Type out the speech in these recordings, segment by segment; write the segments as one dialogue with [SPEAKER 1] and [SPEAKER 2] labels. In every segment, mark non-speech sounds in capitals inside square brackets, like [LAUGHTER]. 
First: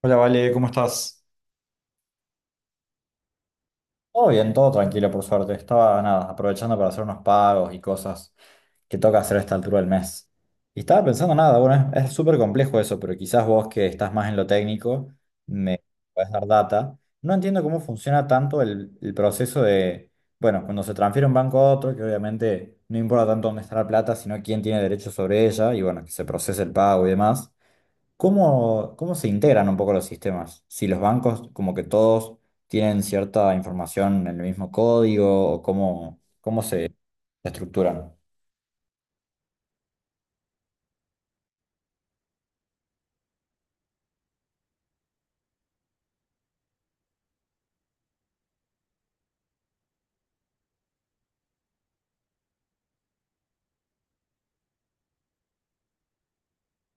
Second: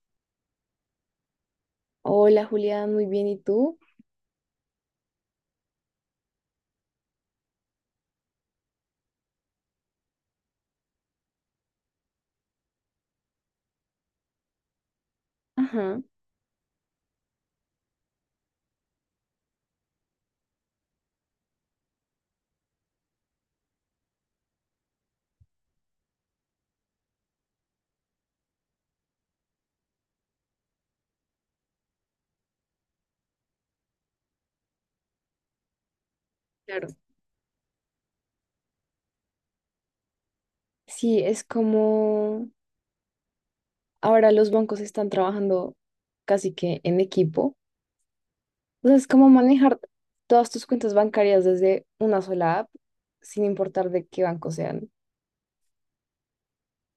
[SPEAKER 1] Hola, Vale, ¿cómo estás?
[SPEAKER 2] Hola Julián, muy bien, ¿y tú?
[SPEAKER 1] Todo bien, todo tranquilo, por suerte. Estaba nada, aprovechando para hacer unos pagos y cosas que toca hacer a esta altura del mes. Y estaba pensando nada, bueno, es súper complejo eso, pero quizás vos que estás más en lo técnico me
[SPEAKER 2] Ajá.
[SPEAKER 1] podés dar data. No entiendo cómo funciona tanto el proceso de, bueno, cuando se transfiere un banco a otro, que obviamente no importa tanto dónde está la plata, sino quién tiene derecho sobre ella y bueno, que se procese el pago y demás. ¿Cómo, cómo se integran un poco los sistemas? Si los bancos, como que todos tienen cierta información en el mismo código, o cómo, cómo
[SPEAKER 2] Claro.
[SPEAKER 1] se estructuran.
[SPEAKER 2] Sí, es como ahora los bancos están trabajando casi que en equipo. Entonces es como manejar todas tus cuentas bancarias desde una sola app, sin importar de qué banco sean.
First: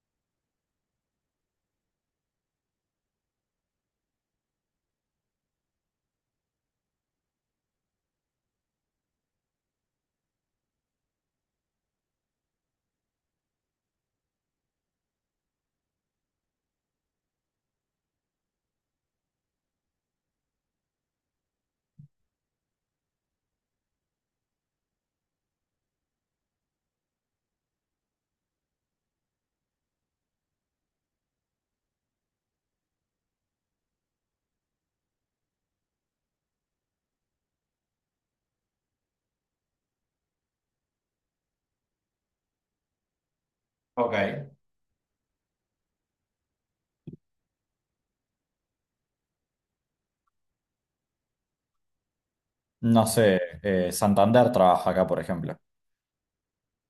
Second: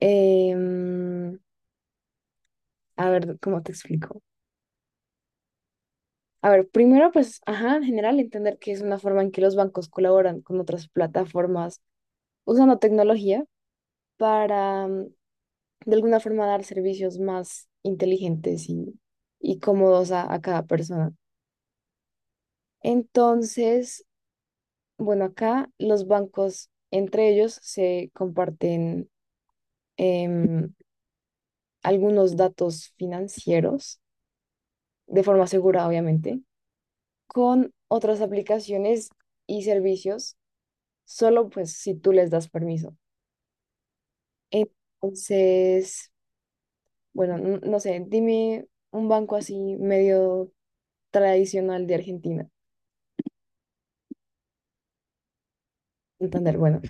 [SPEAKER 2] Em, a ver, ¿cómo te explico? A ver, primero, pues, ajá, en general, entender que es una forma en que los bancos colaboran con otras plataformas usando tecnología para de alguna forma dar servicios más inteligentes y cómodos a cada persona. Entonces, bueno, acá los bancos entre ellos se comparten em, algunos datos financieros de forma segura, obviamente, con otras aplicaciones y servicios, solo pues si tú les das permiso.
[SPEAKER 1] Ok.
[SPEAKER 2] Entonces, bueno, no sé, dime un banco así medio tradicional de Argentina.
[SPEAKER 1] No sé, Santander trabaja acá, por ejemplo.
[SPEAKER 2] Santander, bueno.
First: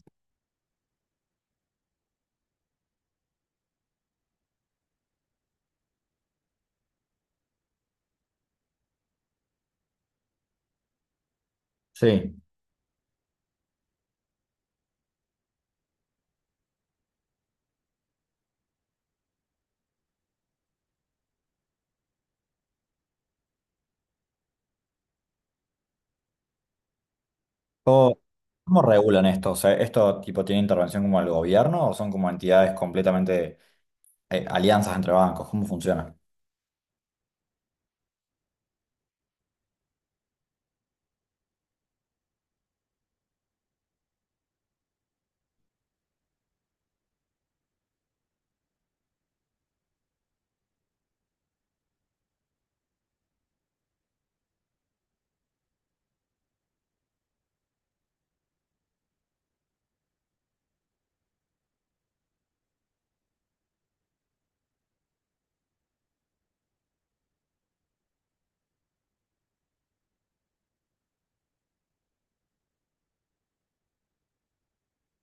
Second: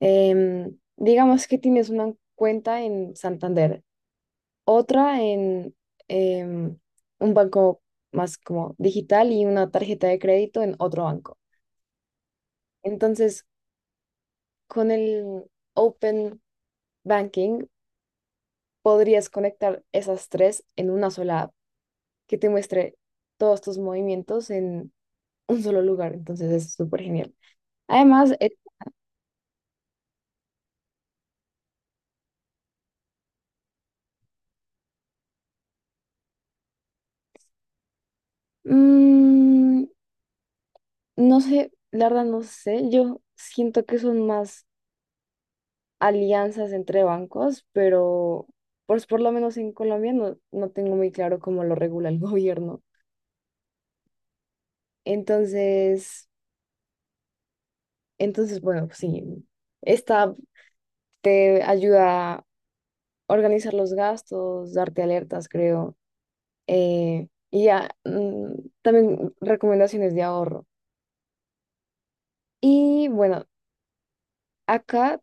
[SPEAKER 2] Digamos que tienes una cuenta en Santander, otra en em, un banco más como digital y una tarjeta de crédito en otro banco.
[SPEAKER 1] Sí.
[SPEAKER 2] Entonces, con el Open Banking podrías conectar esas tres en una sola app que te muestre todos tus movimientos en un solo lugar. Entonces, es súper genial.
[SPEAKER 1] ¿Cómo,
[SPEAKER 2] Además,
[SPEAKER 1] cómo regulan esto? O sea, ¿esto tipo tiene intervención como el gobierno o son como entidades completamente alianzas entre bancos? ¿Cómo funciona?
[SPEAKER 2] mm, no sé, la verdad no sé, yo siento que son más alianzas entre bancos, pero pues por lo menos en Colombia no tengo muy claro cómo lo regula el [LAUGHS] gobierno. Entonces, entonces, bueno, pues sí, esta te ayuda a organizar los gastos, darte alertas, creo, y ya, también recomendaciones de ahorro. Y bueno, acá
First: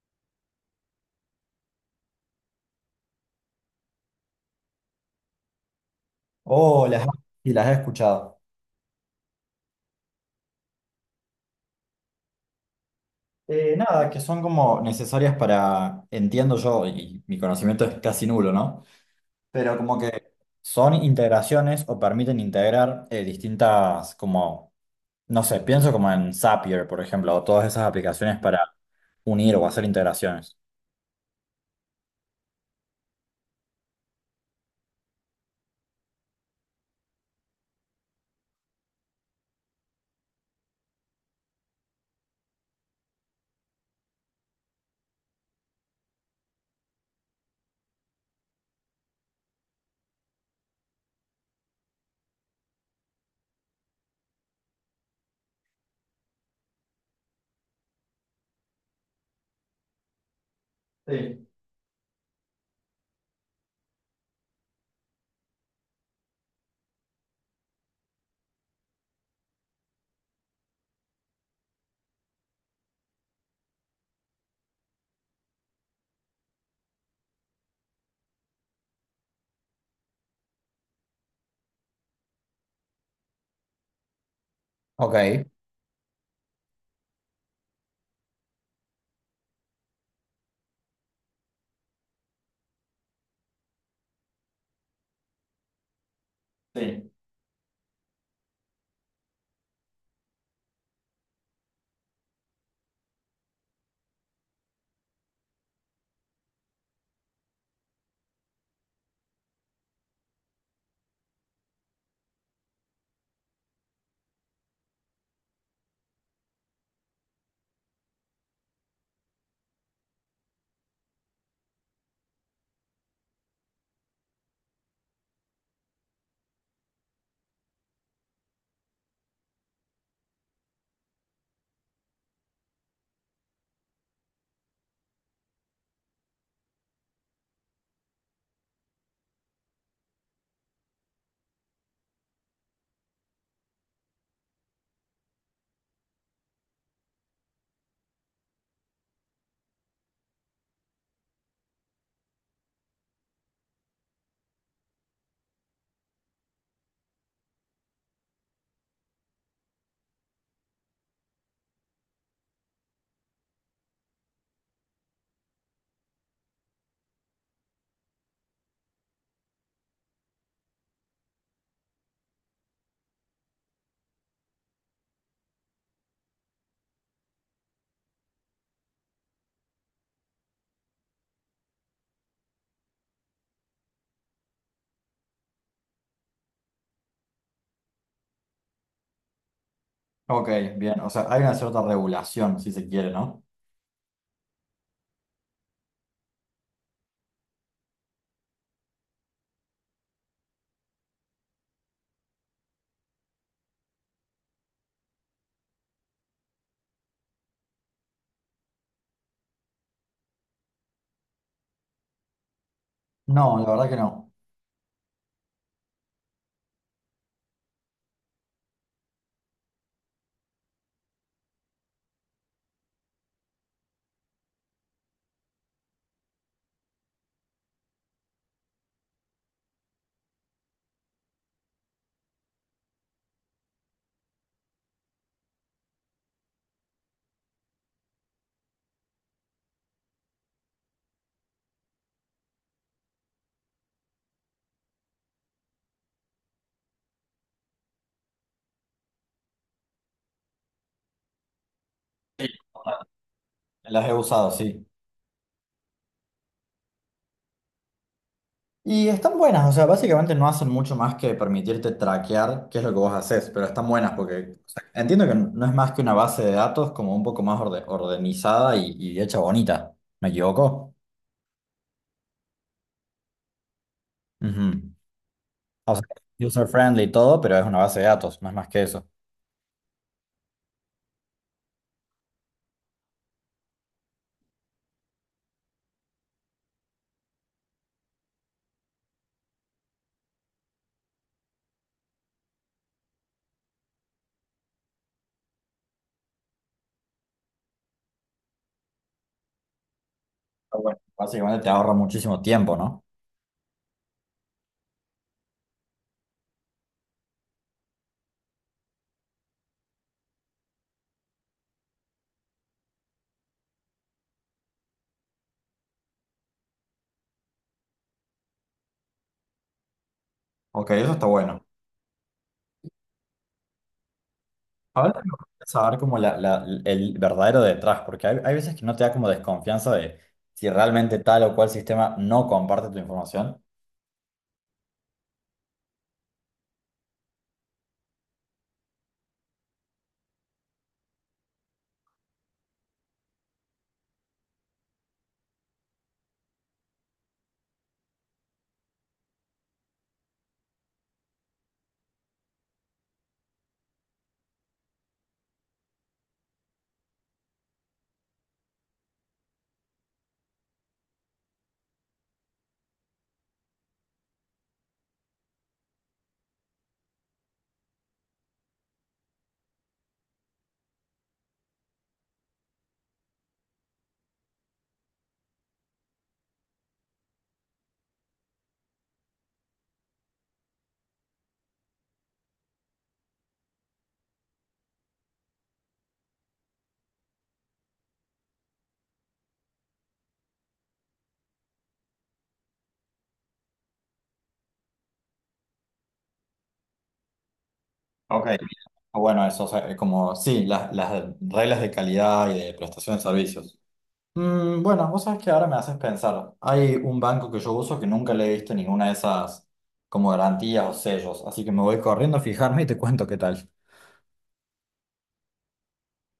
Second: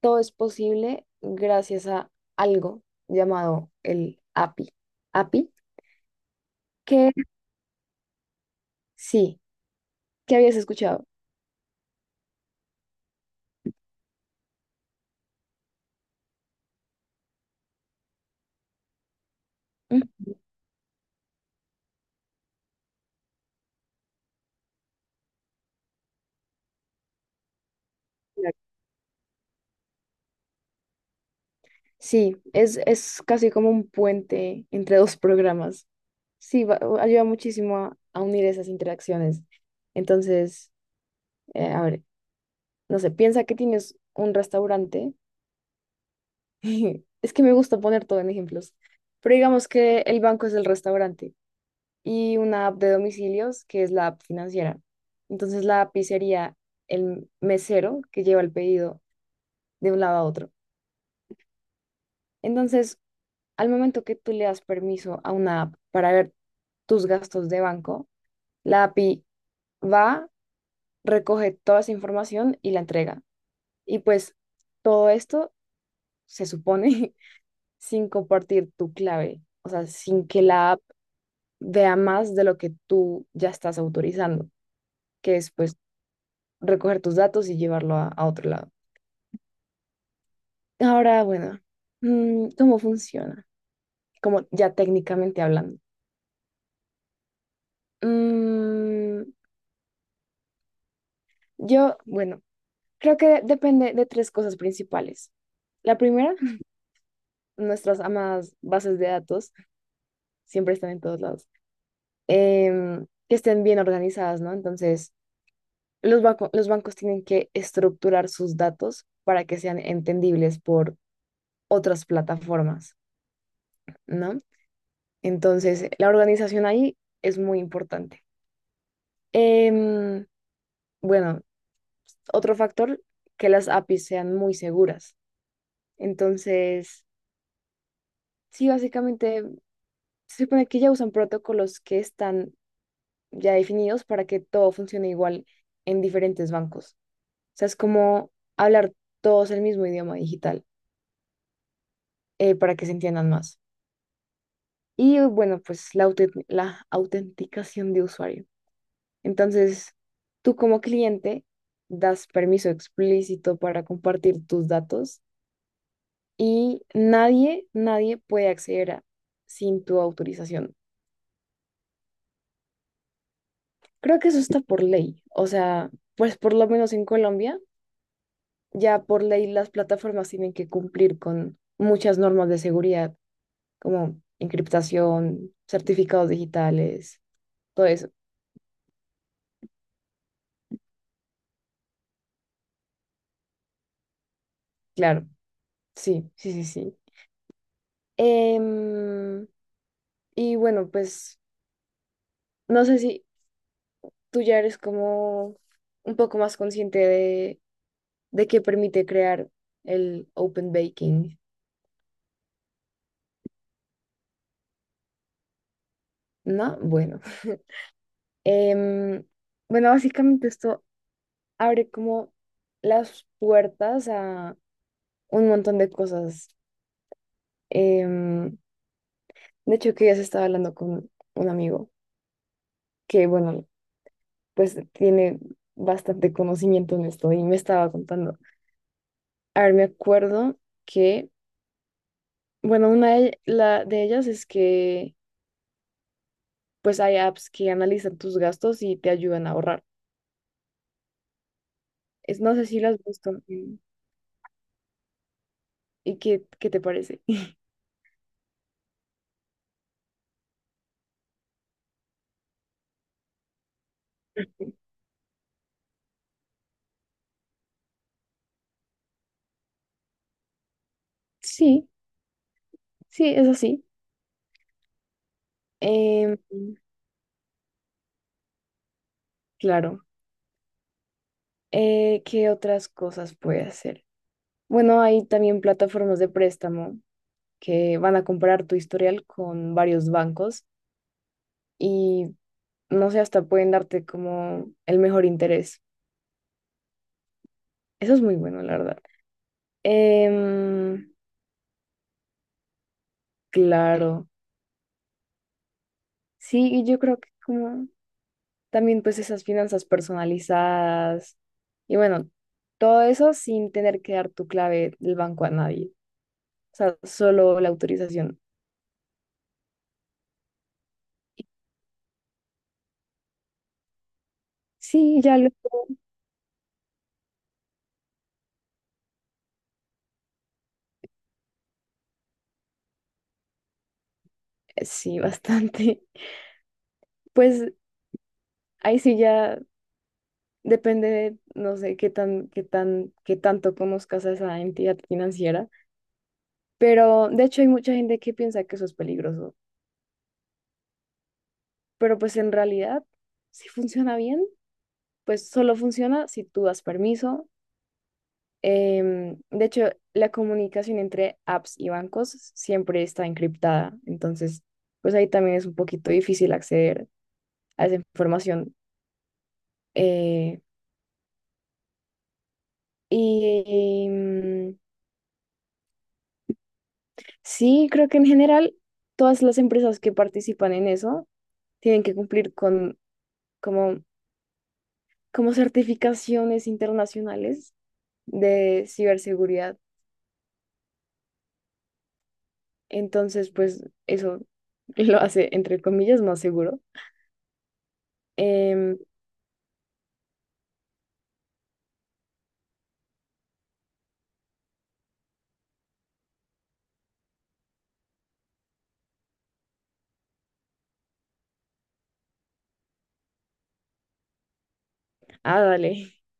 [SPEAKER 2] todo es posible gracias a algo llamado el API. API,
[SPEAKER 1] Oh, las,
[SPEAKER 2] que
[SPEAKER 1] y las he escuchado.
[SPEAKER 2] sí, que habías escuchado.
[SPEAKER 1] Nada, que son como necesarias para, entiendo yo, y mi conocimiento es casi nulo, ¿no? Pero como que
[SPEAKER 2] Ujú.
[SPEAKER 1] son integraciones o permiten integrar distintas, como, no sé, pienso como en Zapier, por ejemplo, o todas esas aplicaciones para unir o hacer integraciones.
[SPEAKER 2] Sí, es casi como un puente entre dos programas. Sí, ayuda muchísimo a unir esas interacciones. Entonces, a ver, no sé, piensa que tienes un restaurante. [LAUGHS] Es que me gusta poner todo en ejemplos. Pero digamos que el banco es el restaurante y una app de domicilios que es la app financiera. Entonces, la app sería el mesero que lleva el pedido de un lado a otro.
[SPEAKER 1] Sí,
[SPEAKER 2] Entonces, al momento que tú le das permiso a una app para ver tus gastos de banco, la API va, recoge toda esa información y la entrega. Y pues todo esto se supone [LAUGHS] sin compartir tu clave, o sea, sin que la app vea más de lo que tú ya estás autorizando, que
[SPEAKER 1] ok,
[SPEAKER 2] es pues recoger tus datos y llevarlo a otro lado. Ahora, bueno, ¿cómo funciona? Como ya técnicamente hablando.
[SPEAKER 1] sí.
[SPEAKER 2] Mm, bueno. Creo que depende de tres cosas principales. La primera, [LAUGHS] nuestras amadas bases de datos siempre están en todos lados, que estén bien organizadas, ¿no? Entonces, los bancos tienen que estructurar sus datos para que sean entendibles por otras plataformas, ¿no? Entonces, la organización ahí es muy importante. Em, bueno, otro factor, que las APIs sean muy seguras. Entonces, sí, básicamente se supone que ya usan protocolos que están ya definidos para que todo funcione igual en diferentes bancos. O sea, es como hablar todos el mismo idioma digital para que se entiendan más. Y bueno, pues la autenticación de usuario. Entonces, tú como cliente das permiso explícito para compartir tus datos y nadie, nadie puede acceder a- sin tu autorización. Creo que eso está por ley. O sea, pues por lo menos en Colombia ya por ley las plataformas tienen que cumplir con muchas normas de seguridad, como encriptación, certificados digitales, todo eso.
[SPEAKER 1] Ok, bien, o sea, hay una cierta regulación, si se quiere, ¿no?
[SPEAKER 2] Claro, sí, sí, sí, sí. Em, y bueno, pues no sé si tú ya eres como un poco más consciente de qué permite crear el Open Baking,
[SPEAKER 1] No, la verdad que no.
[SPEAKER 2] ¿no? Bueno. [LAUGHS] Em, bueno, básicamente esto abre como las puertas a un montón de cosas. Em, de hecho, que ya se estaba hablando con un amigo que, bueno, pues tiene bastante conocimiento en esto y me estaba contando. A ver, me acuerdo que, bueno, de ellas es que, pues hay apps que analizan tus gastos y te ayudan a ahorrar. Es, no sé si las has visto
[SPEAKER 1] Las he usado, sí.
[SPEAKER 2] y qué, qué te parece. [LAUGHS]
[SPEAKER 1] Y están buenas, o sea, básicamente no hacen mucho más que permitirte traquear qué es lo que vos haces, pero están buenas porque o sea, entiendo que no es más que una base de datos como un poco más ordenizada y hecha bonita, ¿me equivoco?
[SPEAKER 2] Sí, sí, es así.
[SPEAKER 1] Ujú. O sea,
[SPEAKER 2] Em,
[SPEAKER 1] user friendly y todo, pero es una base de datos, no es más que eso.
[SPEAKER 2] claro. ¿Qué otras cosas puede hacer? Bueno, hay también plataformas de préstamo que van a comparar tu historial con varios bancos y no sé, hasta pueden darte como el mejor interés. Eso es muy bueno, la verdad.
[SPEAKER 1] Está bueno.
[SPEAKER 2] Em,
[SPEAKER 1] Básicamente te ahorra muchísimo tiempo, ¿no?
[SPEAKER 2] claro, sí, y yo creo que como también pues esas finanzas personalizadas y bueno, todo eso sin tener que dar tu clave del banco a nadie, o sea, solo la autorización.
[SPEAKER 1] Ok, eso está bueno. Ahora
[SPEAKER 2] Sí,
[SPEAKER 1] me
[SPEAKER 2] ya lo...
[SPEAKER 1] gustaría saber como el verdadero detrás, porque hay veces que no te da como desconfianza de si realmente tal o cual sistema no comparte tu información.
[SPEAKER 2] sí, bastante. [LAUGHS] Pues ahí sí ya depende de, no sé, qué tanto conozcas a esa entidad financiera. Pero de hecho hay mucha gente que piensa que eso es peligroso. Pero pues en realidad, si funciona bien, pues solo funciona si tú das permiso. De hecho, la comunicación entre apps y bancos siempre está encriptada. Entonces, pues ahí también es un poquito difícil acceder a esa información. Eh, y sí, creo que en general todas las empresas que participan en eso tienen que cumplir con como, como certificaciones internacionales de ciberseguridad. Entonces, pues eso [LAUGHS] lo hace, entre comillas, más seguro.
[SPEAKER 1] Ok.
[SPEAKER 2] Em,
[SPEAKER 1] Bueno, eso, o sea, como, sí, las reglas de calidad y de prestación de servicios. Mm, bueno, vos sabés que ahora me haces pensar. Hay un banco que yo uso que nunca le he visto ninguna de esas como garantías o sellos, así que me voy corriendo a fijarme y te cuento qué tal.
[SPEAKER 2] ah, dale,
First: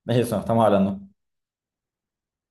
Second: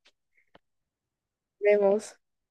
[SPEAKER 1] De eso estamos hablando.
[SPEAKER 2] vemos.